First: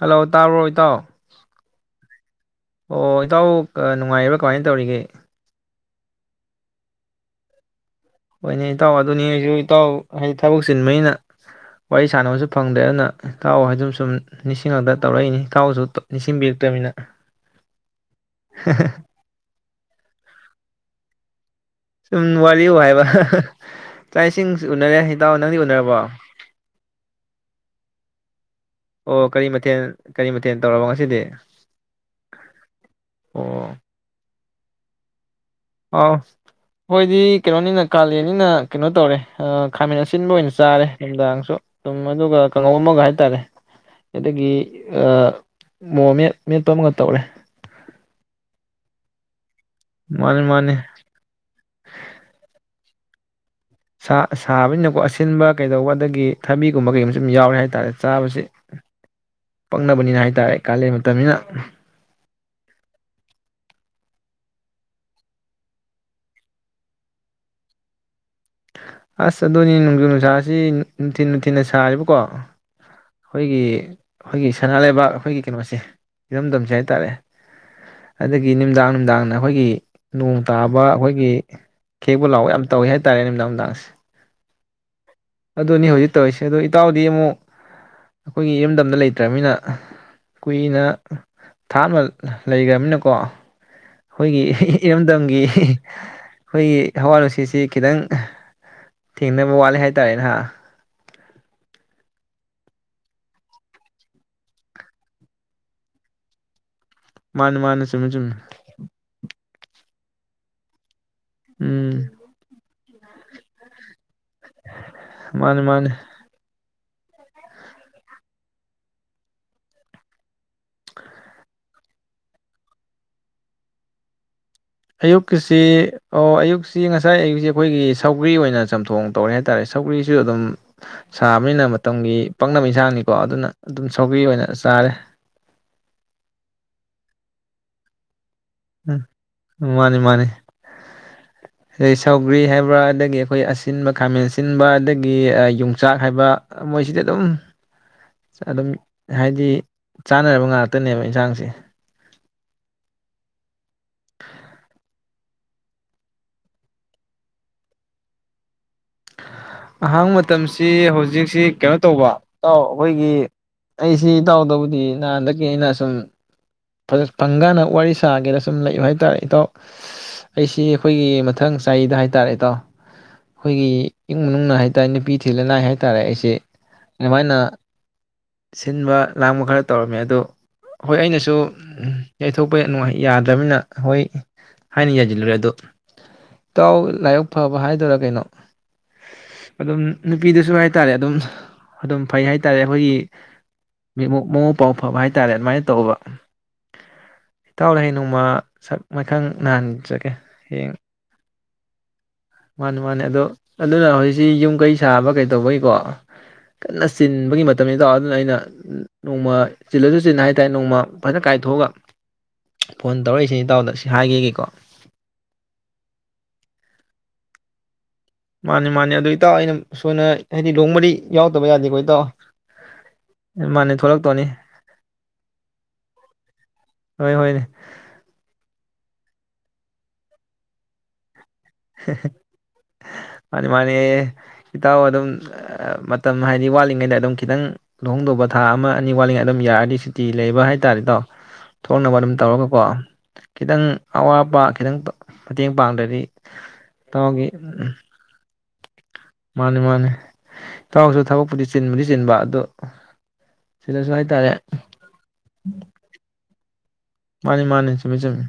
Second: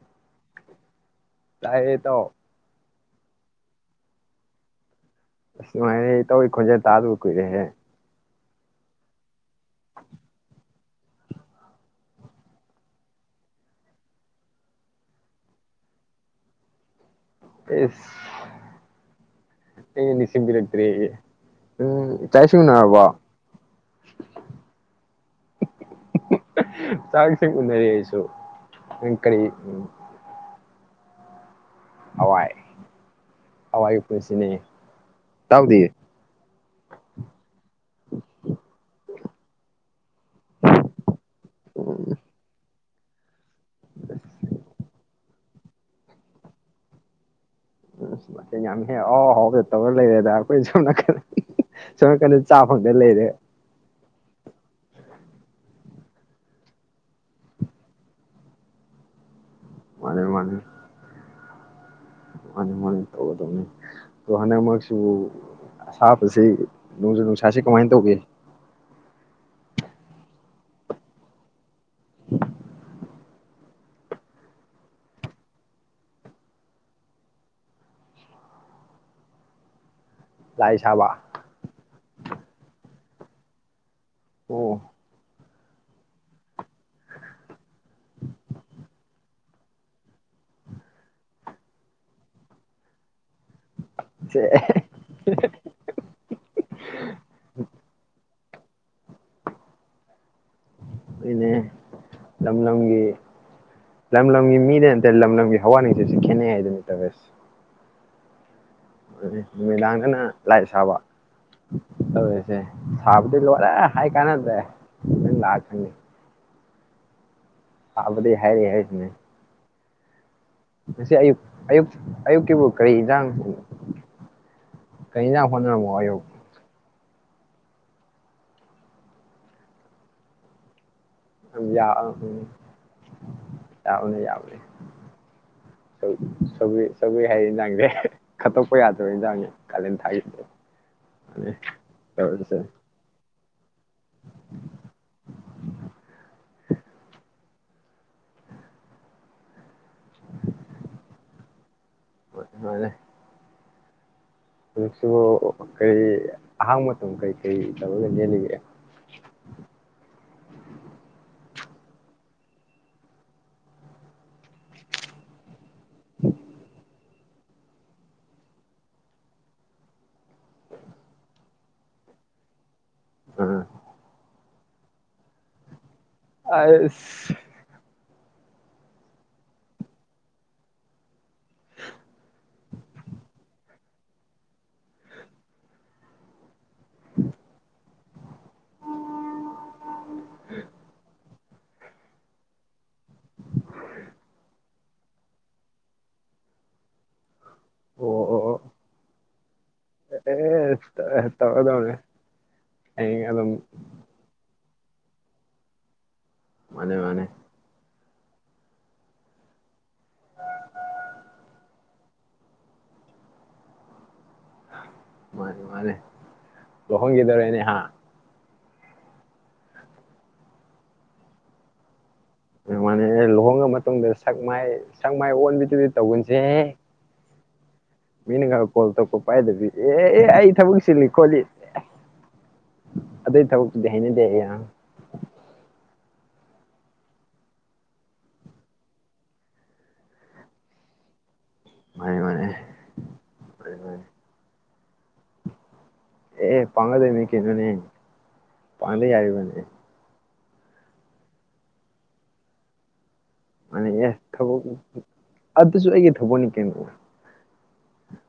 Hello ꯇꯥꯔꯔꯣꯏ ꯏꯇꯥꯎ ꯇꯥꯏꯌꯦ ꯏꯇꯥꯎ ꯑꯣ ꯏꯇꯥꯎ ꯅꯨꯡꯉꯥꯏꯔꯕꯥ ꯀꯃꯥꯏꯅ ꯇꯧꯔꯤꯒꯦ ꯁꯨꯃꯥꯏꯅ ꯑꯩ ꯇꯧꯏ ꯈꯣꯟꯖꯩ ꯇꯥꯗꯕꯨ ꯀꯨꯏꯔꯦꯍꯦ ꯍꯣꯏꯅꯦ ꯏꯇꯥꯎ ꯑꯗꯨꯅꯤ ꯑꯩꯁꯨ ꯏꯇꯥꯎ ꯍꯥꯏꯗꯤ ꯊꯕꯛ ꯆꯤꯟꯕꯅꯤꯅ ꯋꯥꯔꯤ ꯁꯥꯟꯅꯕꯁꯨ ꯐꯪꯗ꯭ꯔꯦ ꯑꯗꯨꯅ ꯏꯇꯥꯎ ꯍꯥꯏ ꯑꯗꯨꯝ ꯁꯨꯝ ꯅꯤꯡꯁꯤꯡꯉꯛꯇ ꯇꯧꯔꯛꯏꯅꯤ ꯏꯇꯥꯎꯁꯨ ꯅꯤꯡꯁꯤꯡꯕꯤꯔꯛꯇꯕꯅꯤꯅ ꯑꯦ ꯅꯁꯤꯝꯕꯤꯔꯠ ꯐꯦ ꯁꯨꯝ ꯋꯥꯔꯤꯌ ꯍꯥꯏꯕ ꯆꯥꯛ ꯏꯁꯤꯡꯁꯨ ꯎꯅꯔꯦ ꯍꯤꯇꯥꯛ ꯅꯪꯗꯤ ꯎꯅꯔꯕꯣ ꯃꯅꯔ ꯑꯁꯨ ꯑꯣ ꯀꯔꯤ ꯃꯊꯦꯜ ꯀꯔꯤ ꯃꯊꯦꯜ ꯇꯧꯔꯕ ꯉ ꯁꯤꯗ ꯍꯋꯥꯏ ꯍꯋꯥꯏ ꯄꯨꯟꯁꯤꯅꯦ ꯏꯇꯥꯎꯗꯤ ꯑꯥꯎ ꯑꯩꯣꯏꯗꯤ ꯀꯩꯅꯣꯅꯤꯅ ꯀꯥꯂꯦꯟꯅꯤꯅ ꯀꯩꯅꯣ ꯇꯧꯔꯦ ꯈꯥꯃꯦꯟ ꯑꯁꯤꯟꯕ ꯑꯣꯏꯅ ꯆꯥꯔꯦ ꯅꯨꯡꯗꯥꯡꯁꯨ ꯑꯗꯨꯝ ꯑꯗꯨꯒ ꯑꯃꯒ ꯍꯥꯏꯇꯥꯔꯦ ꯑꯗꯒꯤ ꯃꯣꯔꯣꯛ ꯃꯦꯠ ꯃꯦꯠꯄ ꯑꯃꯒ ꯇꯧꯔꯦ [unintelligible] ꯇꯧꯔ ꯂꯩꯔꯦꯗ ꯃꯥꯅꯤ ꯑꯩꯈꯣꯏ ꯃꯥꯅꯤ ꯁꯣꯝ ꯅꯥꯀꯟ ꯁꯣꯝ ꯅꯥꯀꯟꯗ ꯐꯪꯗ ꯂꯩꯔꯦ ꯁꯥ ꯁꯥꯕꯅꯤꯅꯀꯣ ꯑꯁꯤꯟꯕ ꯀꯩꯗꯧꯕ ꯑꯗꯒꯤ ꯊꯕꯤꯒꯨꯝꯕ ꯀꯩꯒꯨꯝꯕꯁꯨ ꯁꯨꯝ ꯌꯥꯎꯔꯦ ꯍꯥꯏ ꯇꯥꯔꯦ ꯆꯥꯕꯁꯤ ꯃꯥꯅꯦ ꯄꯛꯅꯕꯅꯤꯅ ꯍꯥꯏꯇꯥꯔꯦ ꯀꯥꯂꯦꯟ ꯃꯇꯝꯅꯤꯅ ꯃꯥꯅꯤ ꯃꯥꯅꯤ ꯇꯧꯒꯗꯧꯅꯤ ꯑꯗꯣ ꯍꯟꯗꯛꯃꯛꯁꯨ ꯑꯁꯥꯕꯁꯤ ꯅꯣꯡꯖꯨ ꯅꯨꯡꯁꯥꯁꯤ ꯀꯃꯥꯏꯅ ꯇꯧꯒ ꯑꯁ ꯑꯗꯨꯅꯤ ꯅꯣꯡꯖꯨ ꯅꯨꯡꯁꯥꯁꯤ ꯅꯨꯡꯊꯤꯟ ꯅꯨꯡꯊꯤꯟꯅ ꯁꯥꯔꯤꯕꯀꯣ ꯑꯩꯈꯣꯏꯒꯤ ꯑꯩꯈꯣꯏꯒꯤ ꯁꯅꯥ ꯂꯩꯕꯥꯛ ꯑꯩꯈꯣꯏꯒꯤ ꯀꯩꯅꯣꯁꯦ ꯏꯔꯝꯗꯝꯁꯦ ꯍꯥꯏ ꯇꯔꯦ ꯑꯗꯒꯤ ꯅꯨꯡꯗꯥꯡ ꯅꯨꯡꯗꯥꯡꯅ ꯑꯩꯈꯣꯏꯒꯤ ꯅꯣꯡ ꯂꯥꯏ ꯇꯥꯕ ꯁꯥꯕ ꯑꯩꯈꯣꯏꯒꯤ ꯈꯦꯛꯄ ꯂꯥꯎꯕ ꯌꯥꯝ ꯇꯧꯋꯦ ꯍꯥꯏ ꯇꯥꯔꯦ ꯅꯨꯃꯤꯗꯥꯡ ꯅꯨꯃꯤꯗꯥꯡꯁꯦ ꯑꯣ ꯑꯗꯨꯅꯤ ꯍꯧꯖꯤꯛ ꯇꯧꯔꯤꯁꯦ ꯑꯗꯣ ꯏꯇꯥꯎꯗꯤ ꯑꯃꯨꯛ ꯑꯩꯈꯣꯏꯒꯤ ꯏꯔꯝꯗꯝꯗ ꯂꯩꯇ꯭ꯔꯅꯤꯅ ꯀꯨꯏꯅ ꯊꯥ ꯑꯃ ꯂꯩꯈ꯭ꯔꯅꯤꯅꯀꯣ ꯁꯦ ꯑꯩꯈꯣꯏꯒꯤ ꯏꯔꯝꯗꯝꯒꯤ ꯑꯩꯈꯣꯏꯒꯤ ꯍꯋꯥ ꯅꯨꯡꯁꯤꯠꯁꯤ ꯈꯤꯇꯪ ꯊꯦꯡꯅꯕ ꯋꯥꯠꯂꯦ ꯍꯥꯏꯇꯥꯔꯦ ꯅꯍ ꯅꯦ ꯂꯝ ꯂꯝꯒꯤ ꯂꯝ ꯂꯝꯒꯤ ꯃꯤꯗ ꯅꯠꯇꯦ ꯂꯝ ꯂꯝꯒꯤ ꯍꯋꯥ ꯅꯨꯡꯁꯤꯁꯨ ꯈꯦꯠꯅꯩ ꯍꯥꯏꯗꯨꯅꯤ ꯇꯧꯔꯤꯁꯦ ꯃꯥꯅꯤ ꯃꯥꯅꯤ ꯆꯨꯝꯃꯤ ꯆꯨꯝꯃꯤ꯫ ꯅꯨꯃꯤꯗꯥꯡꯗꯅ ꯂꯥꯏ ꯁꯥꯕ ꯎꯝ [inaudible] ꯁꯥꯕꯗꯤ ꯂꯣꯏꯔꯦ ꯍꯥꯏ ꯀꯥꯟꯅꯗꯦ ꯅꯣꯢ ꯂꯥꯛꯑ ꯃꯥꯅꯦ ꯃꯥꯅꯦ ꯈꯪꯅꯤ ꯑꯕꯗꯤ ꯍꯥꯏꯔꯤ ꯍꯥꯏꯖꯤꯅꯦ ꯉꯁꯤ ꯑꯌꯨꯛ ꯑꯌꯨꯛ ꯑꯌꯨꯛꯀꯤꯕꯨ ꯀꯔꯤ ꯏꯟꯖꯥꯡ ꯀꯔꯤ ꯏꯟꯖꯥꯡ ꯑꯌꯨꯛꯀꯤꯁꯤ ꯍꯣꯠꯅꯔꯝꯃꯣ ꯑꯌꯨꯛ ꯑꯣ ꯑꯌꯨꯛꯁꯤ ꯉꯁ ꯉꯁꯥꯏ ꯑꯩꯁꯦ ꯑꯩꯈꯣꯏꯒꯤ ꯁꯧꯒ꯭ꯔꯤ ꯑꯣꯏꯅ ꯆꯝꯊꯣꯡ ꯇꯧꯔꯦ ꯍꯥꯏꯇꯥꯔꯦ ꯁꯧꯒ꯭ꯔꯤꯁꯨ ꯑꯗꯨꯝ ꯁꯥꯕꯅꯤꯅ ꯃꯇꯝꯒꯤ ꯌꯥꯕꯅꯦ ꯄꯪꯅꯕ ꯏꯟꯁꯥꯡꯅꯤꯀꯣ ꯑꯗꯨꯅ ꯑꯗꯨꯝ ꯁꯧꯒꯔ꯭ꯤ ꯑꯣꯏꯅ ꯌꯥꯕꯅꯦ ꯆꯥꯔꯦ ꯁꯧꯒ꯭ꯔꯤ [unintelligible] ꯌꯥꯗꯕ ꯏꯟꯖꯥꯡꯅꯦ ꯎꯝ ꯀꯥꯂꯦꯟ ꯃꯥꯅꯤ ꯃꯥꯅꯤ ꯊꯥꯒꯤꯗꯤ ꯑꯗꯩ ꯁꯥꯎꯒ꯭ꯔꯤ ꯇꯧꯔꯤꯁꯦ ꯍꯥꯏꯕ꯭ꯔꯥ ꯑꯗꯒꯤ ꯑꯩꯈꯣꯏ ꯑꯁꯤ ꯑꯁꯤꯟꯕ ꯈꯥꯃꯦꯟ ꯑꯁꯤꯟꯕ ꯑꯗꯒꯤ ꯌꯣꯡꯆꯥꯛ ꯍꯥꯏꯕ ꯃꯣꯏꯁꯤꯗꯤ ꯑꯗꯨꯝ ꯑꯗꯨꯝ ꯍꯥꯏꯗꯤ ꯆꯥꯅꯔꯕ ꯉꯥꯛꯇꯅꯦꯕ ꯏꯟꯁꯥꯡꯁꯦ ꯍꯣꯏꯅꯦ ꯍꯣꯏꯅꯦ ꯀꯔꯤ ꯑꯍꯥꯡꯕ ꯃꯇꯝ ꯀꯔꯤ ꯀꯔꯤ ꯇꯧꯔꯒ ꯂꯦꯜꯂꯤꯒꯦ ꯑꯍꯥꯡꯕ ꯃꯇꯝꯁꯤ ꯍꯧꯖꯤꯛꯁꯤ ꯀꯩꯅꯣ ꯇꯧꯕ ꯏꯇꯥꯎ ꯑꯩꯈꯣꯏꯒꯤ ꯑꯩꯁꯤ ꯏꯇꯥꯎꯗꯕꯨꯗꯤ ꯅꯍꯥꯟꯗꯒꯤ ꯑꯩꯅ ꯁꯨꯝ ꯐꯪꯀꯥꯟꯗ ꯋꯥꯔꯤ ꯁꯥꯒꯦꯅ ꯁꯨꯝ ꯂꯩꯕ ꯍꯥꯏꯇꯥꯔꯦ ꯏꯇꯥꯎ ꯑꯩꯁꯤ ꯑꯩꯈꯣꯏꯒꯤ ꯃꯊꯪ ꯆꯍꯤꯗ ꯍꯥꯏꯇꯥꯔꯦ ꯢꯇꯥꯎ ꯑꯥ ꯑꯩꯈꯣꯏꯒꯤ ꯏꯃꯨꯡ ꯃꯅꯨꯡꯅ ꯍꯥꯏ ꯅꯨꯄꯤ ꯊꯤꯍꯜꯂꯅꯤ ꯍꯥꯏ ꯍꯥꯏꯇꯥꯔꯦ ꯑꯩꯁꯤ ꯑꯁ ꯑꯗꯨꯃꯥꯏꯅ ꯁꯤꯟꯕ ꯂꯥꯡꯕ ꯈꯔ ꯇꯧꯔꯝꯃꯦ ꯑꯗꯨ ꯍꯣꯏ ꯑꯩꯅꯁꯨ ꯌꯩꯊꯣꯛꯄ ꯅꯨꯉꯥꯏ-ꯌꯥꯗ꯭ꯔꯝꯃꯤꯅ ꯍꯣꯏ ꯍꯥꯏꯅ ꯌꯥꯩꯖꯤꯜꯂꯨꯔꯦ ꯑꯗꯣ꯫ ꯑꯧ ꯂꯥꯏꯕꯛ ꯐꯕ ꯍꯥꯏꯗꯣꯔꯥ ꯀꯩꯅꯣ ꯑꯗꯨꯝ ꯅꯨꯄꯤꯗꯨꯁꯨ ꯍꯥꯏꯇꯥꯔꯦ ꯑꯗꯨꯝ꯫ ꯑꯗꯨꯝ ꯐꯩ ꯍꯥꯏ ꯇꯥꯔꯦ ꯑꯩꯈꯣꯏꯒꯤ ꯃꯤ ꯃꯉꯣꯛ ꯃꯄꯥꯎ ꯐꯕ ꯍꯥꯏꯇꯥꯔꯦ ꯑꯗꯨꯃꯥꯏꯅ ꯇꯧꯕ꯫ ꯏꯇꯥꯎꯗ ꯍꯌꯦꯡ ꯑꯣ ꯅꯣꯡꯃ ꯑꯣ ꯁꯛ ꯃꯥꯏꯈꯪ ꯅꯍꯟꯖꯒꯦ ꯍꯌꯦꯡ ꯑꯣ ꯑꯦ ꯇꯧꯔꯗꯧꯅꯦ ꯃꯥꯅꯤ ꯃꯥꯅꯤ ꯑꯗꯣ ꯍꯌꯦꯡ ꯑꯗꯨꯝ ꯑꯗꯨꯅ ꯍꯧꯖꯤꯛꯁꯤ ꯌꯨꯝ ꯀꯩ ꯁꯥꯥꯕ ꯀꯩ ꯇꯧꯕꯩꯀꯣ꯫ ꯀꯟꯅ ꯃꯥꯅꯦ ꯃꯥꯅꯦ ꯆꯤꯟꯕꯒꯤ ꯃꯇꯝꯅꯤ ꯏꯇꯥꯎ ꯑꯩꯅ ꯅꯣꯡꯃ ꯆꯤꯜꯂꯁꯨ ꯆꯤꯟꯅ ꯍꯥꯏꯇꯥꯔꯦ ꯅꯣꯡꯃ꯫ ꯀꯥꯏꯊꯣꯛꯑꯒ ꯐꯣꯟ ꯇꯧꯔꯛꯏꯁꯤꯅꯤ ꯏꯇꯥꯎꯗ ꯁꯤ ꯍꯥꯏꯒꯦꯒꯤ꯫ ꯃꯥꯅꯦ ꯃꯥꯅꯦ ꯂꯨꯍꯣꯡꯒꯤꯗꯣꯔꯦ ꯍꯥ꯫ ꯃꯥꯅꯦ ꯃꯥꯅꯦ ꯑꯗꯨ ꯏꯇꯥꯥꯎ ꯑꯩꯅ ꯁꯣꯟꯗ ꯍꯥꯏꯗꯤ ꯂꯨꯍꯣꯡꯕꯗꯤ ꯌꯥꯎꯇꯗ ꯌꯥꯗꯦꯀꯣ ꯏꯇꯥꯎ꯫ ꯃꯥꯅꯦ ꯂꯨꯍꯣꯡꯒ ꯃꯥꯅꯦ ꯃꯇꯨꯡꯗ ꯊꯣꯛꯂꯛꯇꯧꯅꯤ ꯁꯛ ꯃꯥꯏ ꯁꯛ ꯃꯥꯏ ꯑꯣꯟꯕꯗꯨꯗꯤ ꯇꯧꯒꯟꯁꯦꯍꯦ꯫ ꯍꯣꯏ ꯍꯣꯏ ꯃꯤꯅꯒ ꯀꯣꯜ ꯇꯧꯛꯄ ꯄꯥꯏꯕꯤ ꯑꯦ ꯑꯩ ꯊꯕꯛ ꯁꯤꯜꯂꯤ ꯈꯣꯠꯂꯤ꯫ ꯑꯗꯨꯏ ꯃꯥꯅꯤ ꯃꯥꯅꯤ ꯊꯕꯛꯇꯨꯗꯤ ꯍꯩꯅꯗꯦ ꯑꯩ ꯏꯇꯥꯎ ꯑꯗꯨꯝ ꯑ ꯃꯇꯝ ꯍꯥꯏꯗꯤ ꯋꯥꯠꯂꯤꯉꯩꯗ ꯑꯗꯨꯝ ꯈꯤꯇꯪ ꯂꯨꯍꯣꯡꯗꯧꯕ ꯊꯥ ꯑꯃ ꯑꯅꯤ ꯋꯥꯠꯂꯤꯉꯩ ꯑꯗꯨꯝ ꯌꯥꯔꯗꯤ ꯁꯨꯇꯤ ꯂꯩꯕ ꯍꯥꯏꯇꯥꯥꯔꯦ ꯏꯇꯥꯎ꯫ ꯊꯣꯛꯅꯕ ꯑꯗꯨꯝ ꯃꯥꯅꯦ ꯃꯥꯅꯦ ꯇꯧꯔꯒꯀꯣ ꯈꯤꯇꯪ ꯃꯥꯅꯦ ꯃꯥꯅꯦ ꯑꯋꯥꯠꯄꯥ ꯈꯤꯇꯪ ꯃꯇꯦꯡ ꯄꯥꯡꯗ꯭ꯔꯗꯤ꯫ ꯑꯦ ꯄꯥꯡꯉꯗꯣꯏꯅꯦ ꯏꯇꯥꯎꯒꯤ ꯀꯩꯅꯣꯅꯦ꯫ ꯄꯥꯡꯗ ꯌꯥꯔꯕꯅꯤ ꯃꯥꯅꯤ ꯑꯦ꯫ ꯃꯥꯅꯤ ꯏꯇꯥꯎꯁꯨ ꯊꯕꯛꯄꯨꯗꯤ ꯆꯤꯟꯕꯨꯗꯤ ꯆꯤꯟꯕ ꯑꯗꯨ꯫ ꯃꯥꯅꯤ ꯑꯦ ꯊꯕꯛ ꯑꯗꯨꯁꯨ ꯑꯩꯒꯤ ꯊꯕꯛꯅꯦ [unintelligible] ꯃꯥꯅꯦ ꯃꯥꯅꯦ ꯆꯨꯝꯃꯦ ꯆꯨꯝꯃꯤ꯫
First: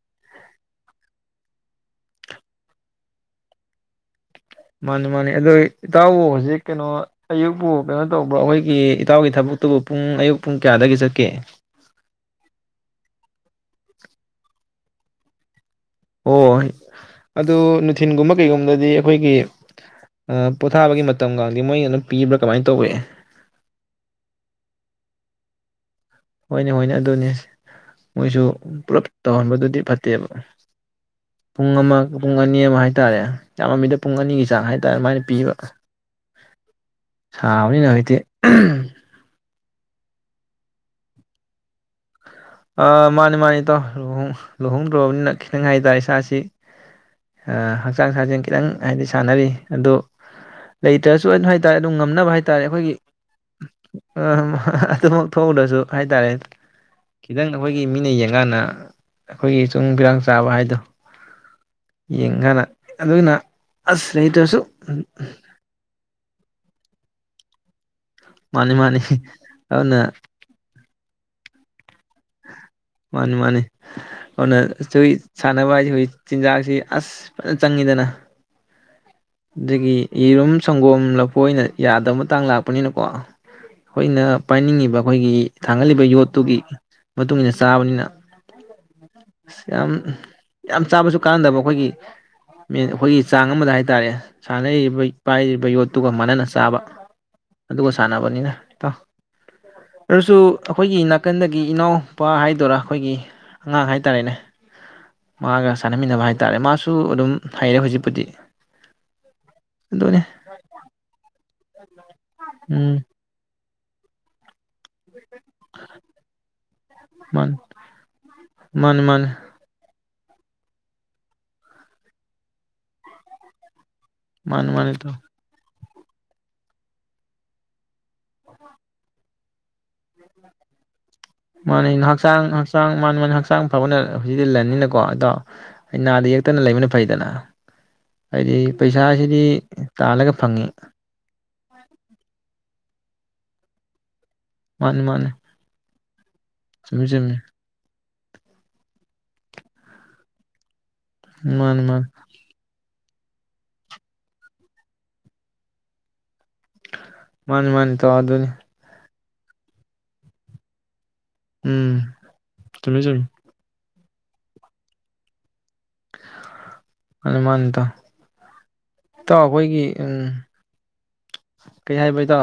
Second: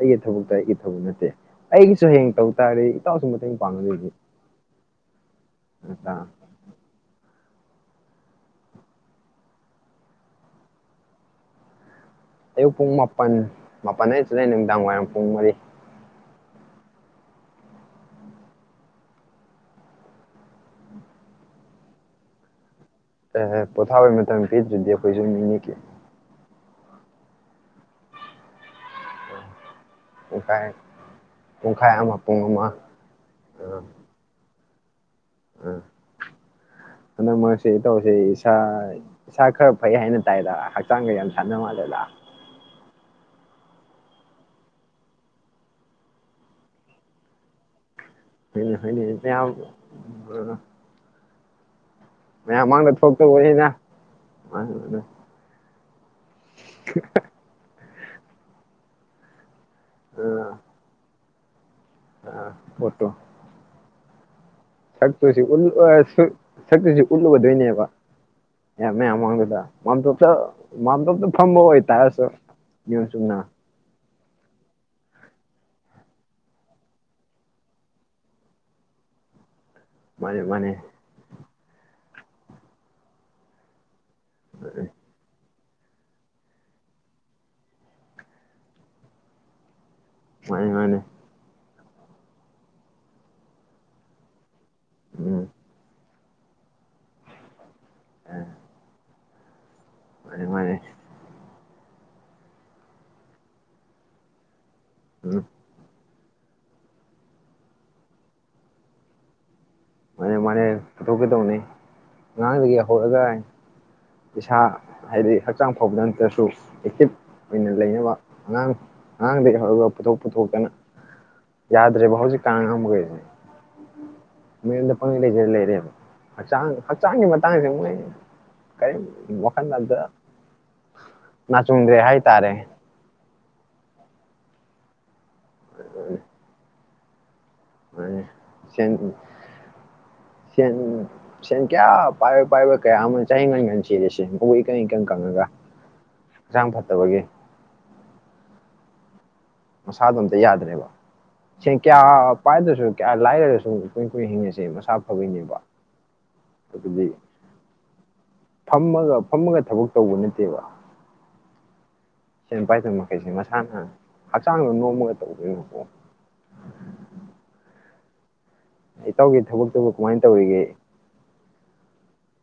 ꯑꯩꯒꯤ ꯊꯕꯛꯇ ꯑꯩꯒꯤ ꯊꯕꯛ ꯅꯠꯇꯦ ꯑꯩꯒꯤꯁꯨ ꯍꯌꯦꯡ ꯇꯧ ꯇꯥꯔꯗ ꯏꯇꯥꯎꯁꯨ ꯃꯇꯦꯡ ꯄꯥꯡꯒꯗꯣꯏꯅꯤ꯫ ꯃꯥꯅꯦ꯫ ꯃꯥꯅꯦ ꯑꯗꯨꯣ ꯏꯇꯥꯎꯕꯨ ꯑꯌꯨꯛ ꯍꯧꯖꯤꯛ ꯀꯩꯅꯣ꯫ ꯑꯌꯨꯛꯄꯨ ꯀꯩꯅꯣ ꯇꯧꯕ꯭ꯔꯣ ꯑꯩꯈꯣꯏꯒꯤ ꯏꯇꯥꯎꯒꯤ ꯊꯕꯛꯇꯨꯕꯨ ꯄꯨꯡ ꯑꯌꯨꯛ ꯄꯨꯡ ꯀꯌꯥꯗꯒꯤ ꯆꯠꯀꯦ꯫ ꯑꯌꯨꯛ ꯄꯨꯡ ꯃꯥꯄꯟ ꯃꯥꯄꯟꯗꯩꯅ ꯆꯠꯂ ꯅꯨꯃꯤꯗꯥꯡ ꯋꯥꯏꯔꯝ ꯄꯨꯡ ꯃꯔꯤ꯫ ꯑꯣ ꯑꯗꯨ ꯅꯨꯊꯤꯟꯒꯨꯝꯕ ꯀꯩꯒꯨꯝꯕꯗꯗꯤ ꯑꯩꯈꯣꯏꯒꯤ ꯑ-ꯄꯣꯊꯥꯕꯒꯤ ꯃꯇꯝꯒꯥꯡꯗꯤ ꯃꯣꯏꯅ ꯑꯗꯨꯝ ꯄꯤꯕ꯭ꯔꯥ ꯀꯃꯥꯏꯅ ꯇꯧꯏ꯫ ꯑ-ꯄꯣꯊꯥꯕꯩ ꯃꯇꯝ ꯄꯤꯗ꯭ꯔꯗꯤ ꯑꯈꯣꯖꯨ ꯃꯤꯅꯤ ꯀꯩꯅꯣ꯫ ꯍꯣꯏꯅꯦ ꯍꯣꯏꯅꯦ ꯑꯗꯨꯅꯤ ꯃꯣꯏꯁꯨ ꯄꯨꯔꯞ ꯇꯧꯍꯟꯕꯗꯨꯗꯤ꯫ ꯐꯠꯇꯦꯕ ꯄꯨꯡꯈꯥꯏ ꯄꯨꯡ ꯑꯃ ꯄꯨꯡ ꯑꯅꯤ ꯑꯃ ꯍꯥꯏꯇꯥꯔꯦ ꯌꯥꯝꯃꯃꯤꯗ ꯄꯨꯡ ꯑꯅꯤꯒꯤ ꯆꯥꯡ ꯍꯥꯏ [unintelligible] ꯑ ꯍꯟꯗꯛ ꯃꯔꯛꯁꯤ ꯁꯥꯕꯅꯤꯅ ꯏꯇꯥꯎꯁꯤ ꯍꯧꯖꯤꯛꯇꯤ ꯏꯁꯥ ꯏꯁꯥ ꯈꯔ ꯐꯩ ꯍꯥꯏꯅ ꯇꯥꯏꯗ ꯍꯛꯆꯥꯡꯒ ꯌꯥꯝ ꯁꯥꯟꯅ ꯃꯥꯂꯦꯗ꯫ ꯑ ꯃꯥꯅꯤ ꯃꯥꯅꯤ ꯇꯣ ꯂꯨꯍꯣꯡ ꯂꯨꯍꯣꯡꯗ꯭ꯔꯕꯅꯤꯅ ꯈꯤꯇꯪ ꯍꯥꯏꯇꯥꯔꯦ ꯏꯁꯥꯁꯤ ꯑ ꯍꯛꯆꯥꯡ ꯁꯥꯖꯦꯟ ꯈꯤꯇꯪ ꯍꯣꯏꯅꯦ ꯍꯣꯏꯅꯦ ꯍꯥꯏꯗꯤ ꯃꯌꯥꯝ ꯁꯥꯟꯅꯔꯤ ꯑꯗꯣ ꯂꯩꯇ꯭ꯔꯥꯁꯨ꯫ [unintelligible] ꯗꯨꯝ ꯉꯝꯅꯕ ꯍꯥꯏꯇꯥꯔꯦ ꯃꯌꯥꯝ ꯃꯥꯡꯗ ꯑꯩꯈꯣꯏꯒꯤ ꯊꯣꯛꯇꯧꯕꯅꯤꯅ ꯑꯗꯨꯃꯛ ꯊꯣꯛꯎꯗ꯭ꯔꯥꯁꯨ꯫ ꯍꯥꯏꯇꯥꯔꯦ꯫ ꯑꯩꯈꯣꯏꯒꯤ ꯃꯤꯅ ꯌꯦꯡꯉꯥꯟꯅ꯫ ꯑꯈꯣꯏꯒꯤ ꯆꯨꯡ ꯐꯤꯔꯥꯟꯆꯕ ꯍꯥꯏꯗꯨ ꯌꯦꯡꯉꯥꯅ ꯑꯗꯨꯅ ꯑꯁ꯫ ꯂꯩꯇ꯭ꯔꯥꯁꯨ꯫ ꯁꯛꯇꯣꯏꯁꯤ ꯎꯟ [unintelligible] ꯁꯤ꯫ ꯁꯛꯇꯣꯏꯁꯤ ꯎꯟ ꯑꯣꯏꯗꯣꯏꯅꯦꯕ꯫ ꯃꯥꯅꯤ [unintelligible] ꯃꯥꯅꯤ ꯃꯌꯥꯝ ꯃꯥꯡꯗꯨꯗ ꯑꯗꯨꯅ ꯃꯥꯝꯇꯣꯞꯆꯥ ꯃꯥꯝꯇꯣꯞ꯫ [unintelligible] ꯐꯝꯕ ꯑꯣꯏꯇꯥꯔꯥ꯫ [unintelligible] ꯅꯌꯣꯝ ꯃꯥꯅꯤ ꯆꯨꯝꯅ꯫ ꯃꯥꯅꯤ ꯑꯗꯨꯅ [unintelligible] ꯁꯥꯟꯅꯕ ꯍꯥꯏꯁꯤ ꯍꯧꯖꯤꯛ ꯆꯤꯟꯖꯥꯛꯁꯤ ꯑꯁ ꯐꯖ ꯆꯪꯉꯤꯗꯅ꯫ ꯗꯒꯤ ꯃꯥꯅꯦ ꯌꯦꯔꯨꯝ ꯃꯥꯅꯦ ꯁꯪꯒꯣꯝ ꯂꯐꯣꯏꯅ꯫ ꯌꯥꯗꯕ ꯃꯇꯥꯡ ꯂꯥꯛꯄꯅꯤꯅꯀꯣ꯫ ꯑꯩꯈꯣꯏꯅ ꯄꯥꯏꯅꯤꯡꯉꯤꯕ ꯑꯩꯈꯣꯏꯒꯤ꯫ ꯊꯥꯡꯒꯠꯂꯤꯕ ꯌꯣꯠꯇꯨꯒꯤ ꯃꯇꯨꯡꯏꯟꯅ ꯆꯥꯕꯅꯤꯅ ꯑꯁ ꯌꯥꯝ꯫ ꯃꯥꯅꯦ [unintelligible] ꯌꯥꯝ ꯃꯥꯅꯦ ꯆꯥꯕꯁꯨ ꯀꯥꯟꯗꯕ ꯑꯩꯈꯣꯏꯒꯤ꯫ ꯃꯦꯟ ꯑꯩꯈꯣꯏꯒꯤ ꯆꯥꯡ ꯑꯃꯗ ꯍꯥꯏꯇꯥꯔꯦ꯫ ꯁꯥꯟꯅꯔꯤꯕꯩ ꯎꯝ ꯄꯥꯏꯔꯤꯕ ꯌꯣꯠꯇꯨꯒ꯫ ꯃꯅꯥꯅ ꯆꯥꯕ꯫ ꯑꯗꯨꯒ ꯁꯥꯟꯅꯕꯅꯤꯅ ꯏꯇꯥꯎ꯫ ꯑꯗꯨꯁꯨ ꯃꯥꯅꯦ ꯃꯥꯅꯦ ꯑꯩꯈꯣꯏꯒꯤ ꯅꯥꯀꯟꯗꯒꯤ ꯏꯅꯥꯎ꯫ ꯅꯨꯄꯥ ꯍꯥꯏꯗꯣꯏꯔꯥ ꯑꯩꯈꯣꯏꯒꯤ ꯑꯉꯥꯡ ꯍꯥꯏꯇꯥꯔꯦꯅꯦ꯫ ꯎꯝ ꯃꯥꯒ ꯁꯟꯅꯃꯤꯟꯅꯕ ꯍꯥꯏ꯫ ꯇꯥꯔꯦ ꯃꯥꯁꯨ ꯑꯗꯨꯝ ꯍꯩꯏꯔꯦ ꯍꯧꯖꯤꯛꯄꯨꯗꯤ꯫ ꯑꯗꯨꯅꯤ ꯃꯥꯅꯦ ꯃꯥꯅꯦ ꯄꯨꯊꯣꯛꯀꯗꯧꯅꯦ ꯑꯉꯥꯡꯗꯒꯤ ꯎꯝ ꯍꯧꯔꯒ꯫ ꯄꯩꯁꯥ꯫ ꯍꯥꯏꯗꯤ ꯍꯛꯆꯥꯡ ꯐꯥꯕꯗ ꯅꯠꯇꯁꯨ ꯑꯦꯛꯇꯤꯚ ꯃꯥꯅꯤ ꯑꯣꯏꯅ ꯂꯩꯅꯕ ꯑꯉꯥꯡ ꯃꯥꯅꯤ ꯃꯥꯅꯤ ꯑꯉꯥꯡꯗꯒꯤ ꯍꯧꯔꯒ ꯄꯨꯊꯣꯛ꯫ ꯄꯨꯊꯣꯛꯇꯅ ꯌꯥꯗ꯭ꯔꯦꯕ ꯍꯧꯖꯤꯛꯀꯥꯟ ꯑꯉꯥꯡ ꯃꯈꯩꯁꯦ꯫ ꯃꯥꯅꯤ ꯃꯥꯅꯤ ꯃꯌꯨꯝꯗ ꯇꯧ ꯄꯪꯂꯩ ꯂꯩꯖ ꯂꯩꯔꯦꯕ꯫ ꯍꯛꯆꯥꯡ ꯍꯛꯆꯥꯡꯒꯤ ꯃꯇꯥꯡꯁꯦ ꯃꯣꯏ ꯀꯔꯤ ꯋꯥꯈꯜꯗ ꯑꯝꯇ ꯃꯥꯅꯤ ꯅꯥꯆꯨꯡꯗ꯭ꯔꯦ ꯍꯛꯆꯥꯡ ꯍꯥꯏꯇꯥꯔꯦ ꯍꯛꯆꯥꯡ ꯃꯅꯤ ꯃꯅꯤ ꯍꯥꯡ ꯍꯛꯆꯥꯡ ꯐꯕꯅ ꯍꯧꯖꯤꯛꯇꯤ ꯂꯟꯅꯤꯅꯀꯣ ꯑꯗꯣ ꯑꯩ ꯅꯥꯗ ꯌꯦꯛꯇꯅ ꯂꯩꯕꯅ ꯐꯩꯗꯅ ꯍꯥꯏꯗꯤ ꯁ ꯄꯩꯁꯥꯁꯤꯗꯤ ꯇꯥꯜꯂꯒ ꯁ ꯐꯪꯉꯤ ꯁꯦꯟ ꯀꯌꯥ ꯄ ꯄꯥꯏꯕ ꯦ ꯑꯃ ꯆꯥꯏꯦ ꯑꯩꯕꯨꯛ ꯏꯀꯪ ꯃꯥꯅꯤ ꯏꯀꯪ ꯃꯥꯅꯤ ꯀꯪꯉꯒ ꯍꯛꯆꯥꯡ ꯆꯨꯝꯃꯤ ꯐꯠꯇꯕꯒꯤ ꯆꯨꯝꯃꯤ ꯃꯁꯥꯗꯣ ꯑꯝꯇ ꯌꯥꯗ꯭ꯔꯦꯕ ꯁꯤ ꯃꯥꯅꯤ ꯀꯌꯥ ꯃꯥꯅꯤ ꯄꯥꯏꯗꯁꯨ ꯌꯥ ꯂꯥꯏꯔꯁꯨ ꯏꯀꯨꯏ ꯏ ꯀꯨꯏꯅ ꯍꯤꯡꯉꯁꯦ ꯃꯁꯥ ꯐꯕꯩꯅꯦꯕ ꯑꯗꯨꯗꯤ ꯃꯥꯅꯤ ꯃꯥꯅꯤ ꯇ ꯑꯗꯨꯅꯤ ꯐꯝꯃꯒ ꯐꯝꯃꯒ ꯊꯕꯛ ꯇꯧꯕ ꯅꯠꯇꯦꯕ ꯎꯝ ꯁꯤꯅ ꯄꯥꯏ ꯇ ꯆꯨꯝꯃꯤ ꯃꯈ ꯆꯨꯝꯃꯤ ꯀꯩꯁꯤꯦ ꯃ ꯁꯅ ꯍꯛꯆꯥꯡꯗ ꯅꯣꯡꯃꯒ ꯇꯧꯗꯣꯏꯅꯣ ꯍꯅꯃꯥꯟꯗ ꯑꯩ ꯇꯧꯒꯦ ꯊꯕꯛꯇꯨꯕꯨ ꯀꯃꯥꯏꯅ ꯇꯧꯔꯤꯒꯦ ꯀꯩ ꯍꯥꯏꯕꯗꯣ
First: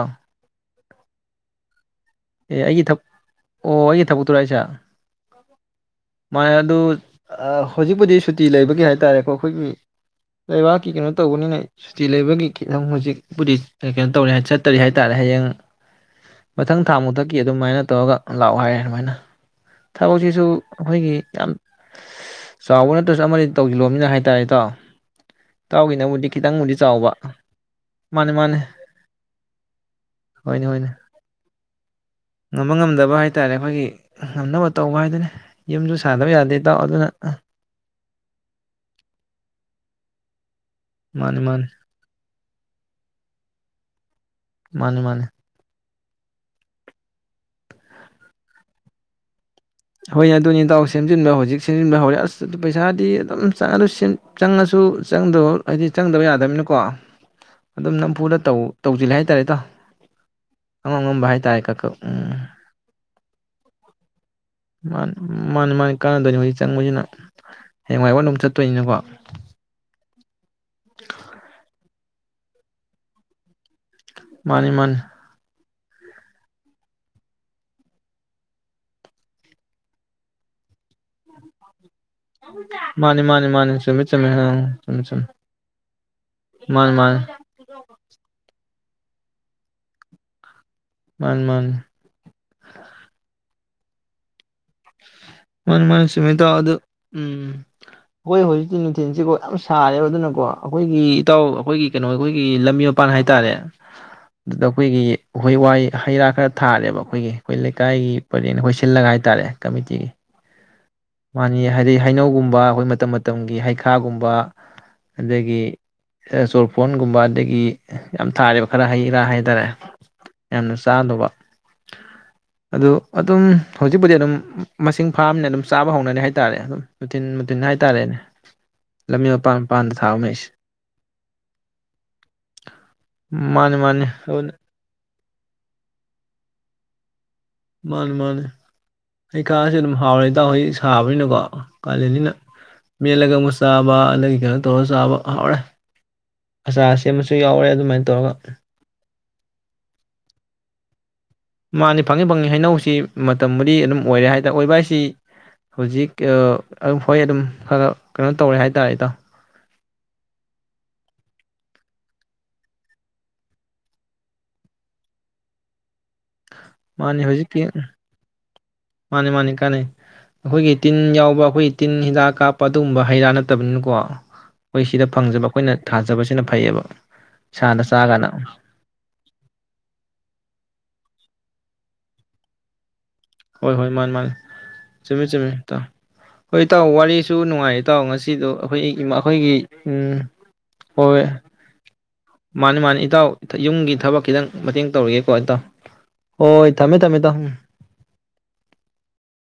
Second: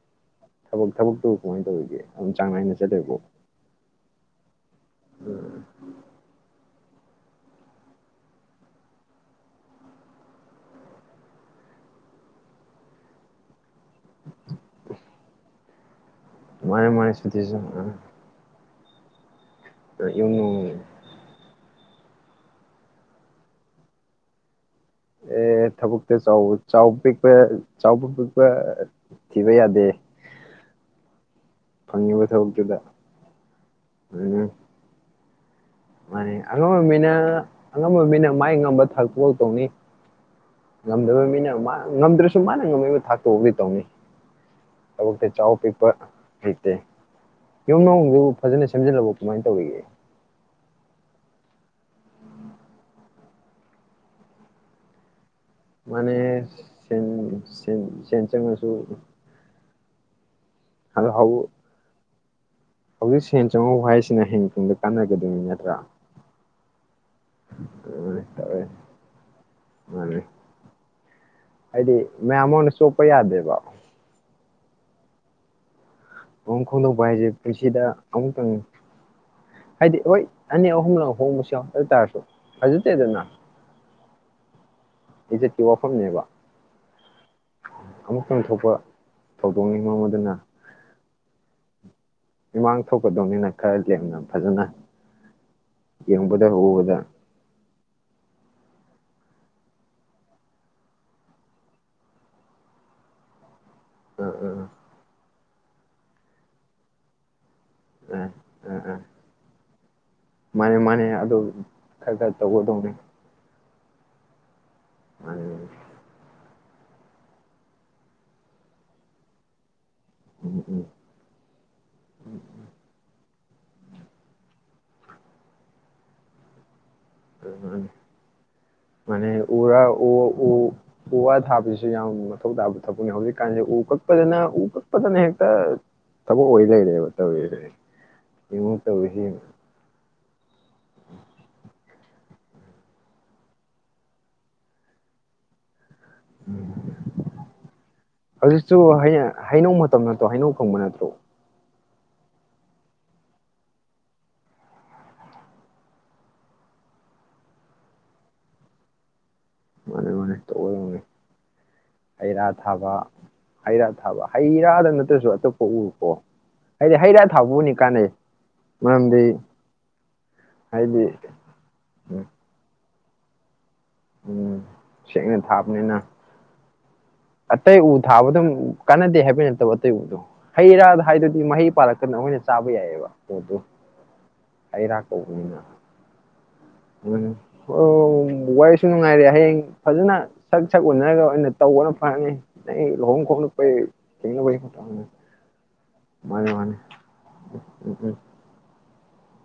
ꯊꯕꯛ ꯊꯕꯛꯇꯨ ꯀꯃꯥꯏꯅ ꯇꯧꯔꯤꯒꯦ ꯑꯗꯨꯝ ꯆꯥꯡ ꯑꯦ ꯅꯥꯏꯅ ꯑꯩꯒꯤ ꯊꯛ ꯆꯠꯂꯤꯕꯣ ꯑꯣ ꯑꯩꯒꯤ ꯊ ꯄꯨꯇꯔꯥꯏ ꯆ ꯑꯗꯨ ꯍꯧꯖꯤꯛꯄꯨꯗꯤ ꯁꯨꯇꯤ ꯂꯩꯕꯒꯤ ꯍꯥꯏ ꯇꯥꯔꯦꯀꯣ ꯑꯩꯈꯣꯏꯒꯤ ꯂꯩꯕꯥꯛꯀꯤ ꯀꯩꯅꯣ ꯇꯧꯕꯅꯤꯅ ꯁꯨꯇꯤ ꯂꯩꯕꯒꯤ ꯈꯤꯇꯪ ꯍꯧꯖꯤꯛꯄꯨꯗꯤ ꯀꯩꯅꯣ ꯇꯧꯔꯤꯦ ꯆꯠꯇꯔꯤ ꯍꯥꯏ ꯇꯥꯔꯦ ꯍꯌꯦꯡ ꯃꯊꯪ ꯃꯥꯅꯦ ꯊꯥ ꯃꯥꯅꯦ ꯃꯨꯛꯊꯛꯀꯤ ꯁꯨꯇꯤꯁꯨ ꯑꯗꯨꯃꯥꯏꯅ ꯇꯧꯔꯒ ꯂꯥꯛꯑꯣ ꯍꯥꯏꯌꯦꯦ ꯑꯗꯨꯃꯥꯏꯅ ꯌꯨꯝ ꯊꯕꯁꯤꯁꯨ ꯅꯨꯡ ꯑꯩꯈꯣꯏꯒꯤ ꯌꯥꯝ ꯆꯥꯎꯕ ꯅꯠꯇ꯭ꯔꯁꯨ ꯑꯃꯗꯤ ꯇꯧꯁꯤꯜꯂꯣꯅꯤꯅ ꯍꯥꯏ ꯇꯔꯦꯗꯣ ꯑꯦ ꯊꯕꯛꯇꯕ ꯆꯥꯎꯕ ꯄꯤꯄ ꯆꯥꯎꯕ ꯃꯥꯅꯦ ꯄꯤꯛꯄ ꯃꯥꯅꯦ ꯊꯤꯕ ꯌꯥꯗꯦ ꯍꯣꯏꯅꯦ ꯍꯣꯏꯅꯦ ꯐꯪꯉꯤꯕ ꯉꯝꯕ ꯊꯕꯛꯇꯨꯗ ꯉꯝꯗꯕ ꯍꯥꯏꯇꯥꯔꯦ ꯑꯩꯈꯣꯏꯒꯤ ꯉꯝꯅꯕ ꯇꯧꯕ ꯍꯥꯏꯗꯨꯅ ꯃꯥꯅꯤ ꯑꯉꯝꯕ ꯃꯤꯅ ꯑꯉꯝꯕ ꯃꯤꯅ ꯃꯥꯏ ꯉꯝꯕ ꯊꯥꯛꯄ ꯇꯧꯅꯤ ꯉꯝꯗꯕ ꯃꯥꯅꯤ ꯃꯤꯅ ꯃꯥꯅꯤ ꯃꯥ ꯉꯝꯗ꯭ꯔꯁꯨ ꯃꯥꯅ ꯉꯝꯃꯛꯏꯕ ꯊꯥꯛꯇꯕꯨꯗꯤ ꯇꯧꯅꯤ ꯃꯥꯅꯤ ꯃꯥꯅꯤ ꯇꯕꯛꯇ ꯆ ꯄꯤ ꯄ ꯂꯩꯩꯇꯦ ꯌꯨꯝ ꯃꯅꯨꯡꯗꯨꯕꯨ ꯐꯖꯅ ꯁꯦꯝꯖꯤꯜꯂꯕ ꯀꯃꯥꯏꯅ ꯇꯧꯔꯤꯒꯦ ꯍꯣꯏ ꯑꯗꯨꯏ ꯇꯥꯎ ꯁꯦꯝꯖꯤꯟꯕ ꯍꯧꯖꯤꯛ ꯁꯦꯝꯖꯤꯟꯕ ꯍꯧꯔꯦ ꯑꯁ ꯄꯩꯁꯥꯗꯤ ꯑꯗꯨꯝ ꯆꯪꯉ ꯆꯪꯉꯁꯨ ꯆꯪꯗꯣ ꯍꯥꯏꯗꯤ ꯆꯪꯗꯕ ꯃꯥꯅꯦ ꯌꯥꯗꯕꯅꯤꯅꯀꯣ ꯁꯦꯟ ꯁꯦꯟ ꯑꯗꯨꯝ ꯁꯦꯟ ꯅꯝꯐꯨꯗ ꯆꯪꯉꯁꯨ ꯇꯧꯁꯤꯜꯂꯦ ꯍꯥꯏꯇꯥꯔꯦ ꯏꯇꯥꯎ ꯑꯉꯝ ꯑꯉꯝꯕ ꯍꯥꯏꯇꯥꯔꯦ ꯀꯛꯀꯛ ꯍꯧꯖꯤꯛ ꯁꯦꯟ ꯆꯪꯍꯧ ꯍꯥꯏꯁꯦ ꯃꯥ ꯃꯥꯅꯤ ꯃꯥꯅꯤ ꯀꯥꯟꯗꯣꯏꯅꯤ ꯆꯪꯕꯁꯤꯅ ꯑꯗꯨꯃꯥꯏꯅ ꯍꯌꯦꯡꯆꯥꯏ [unintelligible] ꯇꯧꯋꯦ ꯆꯠꯇꯣꯏꯅꯤꯅꯀꯣ ꯃꯥꯅꯦ ꯃꯌꯥꯝꯃꯥꯡꯗ ꯆꯣꯞꯄ ꯌꯥꯗꯦꯕ ꯃꯥꯅꯤ ꯃꯥꯅꯤ ꯈꯣꯡ ꯈꯣꯡꯗꯣꯛꯄ ꯍꯥꯏꯁꯦ ꯄꯨꯟꯁꯤꯗ ꯑꯃꯨꯛꯇꯪ ꯍꯥꯏꯗꯤ ꯍꯣꯏ ꯑꯅꯤ ꯑꯍꯨꯝꯂꯛ ꯍꯣꯡꯕꯁꯨ ꯌꯥꯎ ꯑꯗꯨꯇꯥꯥꯔꯁꯨ ꯃꯥꯅꯤ ꯃꯥꯅꯤ ꯃꯥꯅꯤ ꯁꯨꯃꯤ ꯆꯨꯃꯦ ꯎꯝ ꯏꯖꯠꯀꯤ ꯋꯥꯐꯝꯅꯦꯕ ꯃꯥꯅꯤ ꯑꯃꯨꯛꯇꯪ ꯊꯣꯛꯄ ꯊꯧꯗꯣꯛꯅꯤ ꯉꯃ ꯗꯨꯅ ꯃꯥꯟ ꯃꯥꯟ ꯃꯤꯃꯥꯡ ꯊꯣꯛꯀꯗꯧꯅꯤꯅ ꯈꯔ ꯂꯦꯝꯅ ꯐꯖꯅ ꯃꯅꯤ ꯃꯥꯅꯤ ꯆꯨꯝꯃꯤ ꯌꯦꯡꯕꯗ ꯏꯇꯥꯎ ꯑꯗꯨ ꯎꯕꯗ ꯎꯝ ꯑꯩꯈꯣꯏ ꯍꯧꯖꯤꯛꯇꯤ ꯅꯨꯡꯊꯤꯟꯁꯤꯀꯣ ꯌꯥꯝ ꯁꯥꯔꯦꯕ ꯑꯗꯨꯅꯀꯣ ꯑꯩꯈꯣꯏꯒꯤ ꯏꯇꯥꯎ ꯑꯩꯈꯣꯏꯒꯤ ꯀꯩꯅꯣ ꯑꯩꯈꯣꯏꯒꯤ ꯂꯝꯕꯤ ꯃꯄꯥꯟ ꯍꯥꯏꯇꯥꯔꯦ ꯑꯥ ꯑꯗꯨꯗ ꯑꯥ ꯑꯩꯈꯣꯏꯒꯤ ꯎꯍꯩ ꯋꯥꯍꯩ ꯍꯩꯔꯥ ꯈꯔ ꯊꯥꯔꯦꯕ ꯑꯩꯈꯣꯏꯒꯤ ꯑꯩꯈꯣꯏ ꯂꯩꯀꯥꯏꯒꯤ ꯑꯥ ꯄꯔꯦꯟ ꯑꯩꯈꯣꯏ ꯁꯤꯜꯂꯒ ꯍꯥꯏꯇꯥꯔꯦ ꯀꯃꯤꯇꯤꯒꯤ ꯃꯥꯅꯤ ꯃꯥꯅꯤ ꯃꯥꯅꯤ ꯍꯥꯏꯗꯤ ꯍꯩꯅꯧꯒꯨꯝꯕ ꯑꯩꯈꯣꯏ ꯃꯇꯝ ꯃꯇꯝꯒꯤ ꯍꯩ ꯁꯥꯒꯨꯝꯕ ꯑꯗꯒꯤ ꯃꯥꯅꯦ [unintelligible] ꯐꯣꯟꯒꯨꯝꯕ ꯑꯗꯒꯤ ꯌꯥꯝ ꯊꯥꯔꯦꯕ ꯈꯔ ꯍꯩꯔꯥ ꯍꯥꯏꯇꯥꯔꯦ ꯎꯝ ꯌꯥꯝꯅ ꯎꯝ ꯆꯥꯗꯨꯕ ꯑꯗꯨ ꯑꯗꯨꯝ ꯍꯧꯖꯤꯛꯄꯨꯗꯤ ꯑꯗꯨꯝ ꯃꯁꯤꯡ ꯐꯥꯔꯝꯃꯤꯅ ꯑꯗꯨꯝ ꯆꯥꯕ ꯍꯧꯅꯅꯤ ꯍꯥꯏꯇꯥꯔꯦ ꯑꯗꯨꯝ ꯃꯨꯊꯤꯟ ꯃꯨꯊꯤꯟ ꯎ ꯍꯥꯏꯇꯥꯔꯦꯅꯦ ꯂꯝꯕꯤ ꯃꯥꯅꯤ ꯃꯄꯥꯟ ꯎꯔ ꯃꯄꯥꯟꯗ ꯊꯥꯕ ꯎ ꯃꯩꯁꯦ ꯎ ꯎ ꯋꯥ ꯊꯥꯕꯁꯨ ꯌꯥꯝ ꯃꯊꯧ ꯇꯥꯕ ꯊꯕꯛꯅꯤ ꯍꯧꯖꯤꯛꯀꯥꯟꯁꯦ ꯃꯥꯅꯤ ꯎ ꯃꯥꯅꯤ ꯀꯛꯄꯗꯅ ꯑꯗꯨꯅ ꯎ ꯀꯛꯄꯗꯅ ꯍꯦꯛ ꯇꯠ ꯊꯕꯛ ꯑꯣꯏ ꯂꯩꯔꯦꯕ ꯇꯧꯔꯤꯁꯦ ꯃꯥꯅꯤ ꯃꯥꯅꯤ ꯌꯦꯡꯉꯨ ꯇꯧꯔꯤꯁꯤ ꯑꯩꯩꯀꯥꯁꯦ ꯑꯗꯨꯝ ꯍꯥꯎꯔꯦ ꯏꯇꯥꯎ ꯍꯣꯏ ꯁꯥꯕꯅꯤꯅꯀꯣ ꯀꯥꯂꯦꯅꯤꯅ ꯃꯦꯠꯂꯒ ꯑꯃꯨꯛ ꯆꯥꯕ ꯑꯗꯒꯤ ꯀꯩꯅꯣ ꯇꯧꯔꯒ ꯆꯥꯕ ꯍꯥꯎꯔꯦ ꯑꯆꯥꯔ ꯁꯦꯝꯕꯁꯨ ꯌꯥꯎꯔꯦ ꯑꯗꯨꯃꯥꯏꯅ ꯇꯧꯔꯒ ꯍꯧꯖꯤꯛꯁꯨ ꯍꯩꯅꯧ ꯃꯇꯝ ꯅꯠꯇ꯭ꯔꯣ ꯍꯩꯅꯧ ꯐꯪꯕ ꯅꯠꯇ꯭ꯔꯣ ꯃꯥꯅꯤ ꯐꯪꯉꯦ ꯐꯪꯉꯦ ꯍꯩꯅꯧꯁꯤ ꯃꯇꯝꯕꯨꯗꯤ ꯑꯗꯨꯝ ꯑꯣꯏꯔꯦ ꯍꯥꯏ ꯇꯔꯦ ꯑꯣꯏꯕ ꯍꯥꯏꯁꯤ ꯍꯧꯖꯤꯛ ꯑꯗꯨꯝ ꯍꯣꯏ ꯑꯗꯨꯝ ꯈꯔ ꯀꯩꯅꯣ ꯇꯧꯔꯦ ꯍꯥꯏ ꯇꯥꯔꯦ ꯏꯇꯥꯎ ꯃꯥꯅꯦ ꯃꯥꯅꯦ ꯇꯧꯒꯗꯧꯅꯦ ꯍꯩ ꯔꯥ ꯊꯥꯕ ꯍꯩ ꯔꯥ ꯊꯥꯕ ꯍꯩ ꯔꯥꯗ ꯅꯠꯇ꯭ꯔꯁꯨ ꯑꯇꯣꯞꯄ ꯎ ꯃꯥꯅꯤ ꯍꯧꯖꯤꯇꯤ ꯃꯔꯝꯗꯤ ꯃꯥꯅꯤ ꯃꯥꯅꯤ ꯀꯥꯟꯅꯩ ꯑꯩꯈꯣꯏꯒꯤ ꯇꯤꯟ ꯍꯥꯏꯗꯤ ꯌꯥꯎꯕ ꯑꯩꯈꯣꯏꯒꯤ ꯇꯤꯟ ꯎꯝ ꯍꯤꯗꯥꯛ ꯀꯥꯞꯄ ꯑꯗꯨꯝꯕ ꯍꯩꯔꯥ ꯅꯥꯠꯇꯕꯅꯤꯅꯀꯣ ꯎꯝ ꯁꯦꯡꯅ ꯊꯥꯕꯅꯤꯅ ꯊꯥꯖꯕꯁꯤꯅ ꯐꯩꯌꯦꯕ ꯑꯇꯩ ꯏꯁꯥꯗ ꯎ ꯆꯥꯒꯅ ꯊꯥꯕꯗ ꯀꯥꯟꯅꯗꯦ ꯍꯥꯏꯕꯩ ꯅꯠꯇꯕ ꯑꯇꯩ ꯎꯗꯣ ꯍꯩ ꯔꯥꯗ ꯍꯥꯏꯗꯨꯗꯤ ꯃꯍꯩ ꯄꯥꯜꯂꯛꯄꯗ ꯑꯩꯍꯣꯏꯅꯥ ꯆꯥꯕ ꯌꯥꯏꯌꯦꯕ ꯍꯣꯏ ꯍꯣꯏ ꯃꯥꯅꯤ ꯃꯥꯅꯦ ꯆꯨꯝꯃꯤ ꯆꯨꯝꯃꯤ ꯀꯧꯕꯅꯤꯅ ꯏꯇꯥꯎ ꯍꯣꯏ ꯏꯇꯥꯎ ꯎꯝ ꯋꯥꯔꯤꯁꯨ ꯅꯨꯡꯉꯥꯏ ꯏꯇꯥꯎ ꯉꯁꯤꯗꯣ ꯑꯣ ꯑꯩꯈꯣꯏ ꯋꯥꯔꯤꯁꯨ ꯅꯨꯡꯉꯥꯏꯔꯦ ꯑꯩꯈꯣꯏꯒꯤ ꯍꯌꯦꯡ ꯐꯖꯅ ꯁꯛ ꯁꯛ ꯎꯅꯔꯒ ꯍꯣꯏꯣꯏ ꯑꯣꯏꯅ ꯇꯧꯕꯅ ꯐꯔꯅꯤ ꯃꯥꯅꯤ ꯅꯪ ꯃꯥꯅꯤ ꯂꯨꯍꯣꯡ ꯏꯇꯥꯎ ꯈꯣꯡꯗꯣꯛꯄꯩ ꯌꯨꯝꯒꯤ ꯊꯕꯛ ꯈꯤꯇꯪ ꯊꯦꯡꯅꯕꯩ ꯃꯇꯦꯡ ꯇꯧꯔꯨꯒꯦꯀꯣ ꯏꯇꯥꯎ ꯃꯥꯅꯦ ꯍꯣꯏ ꯃꯥꯅꯦ ꯊꯝꯃꯦ ꯊꯝꯃꯦ ꯏꯇꯥꯎ ꯎꯝ ꯎꯝ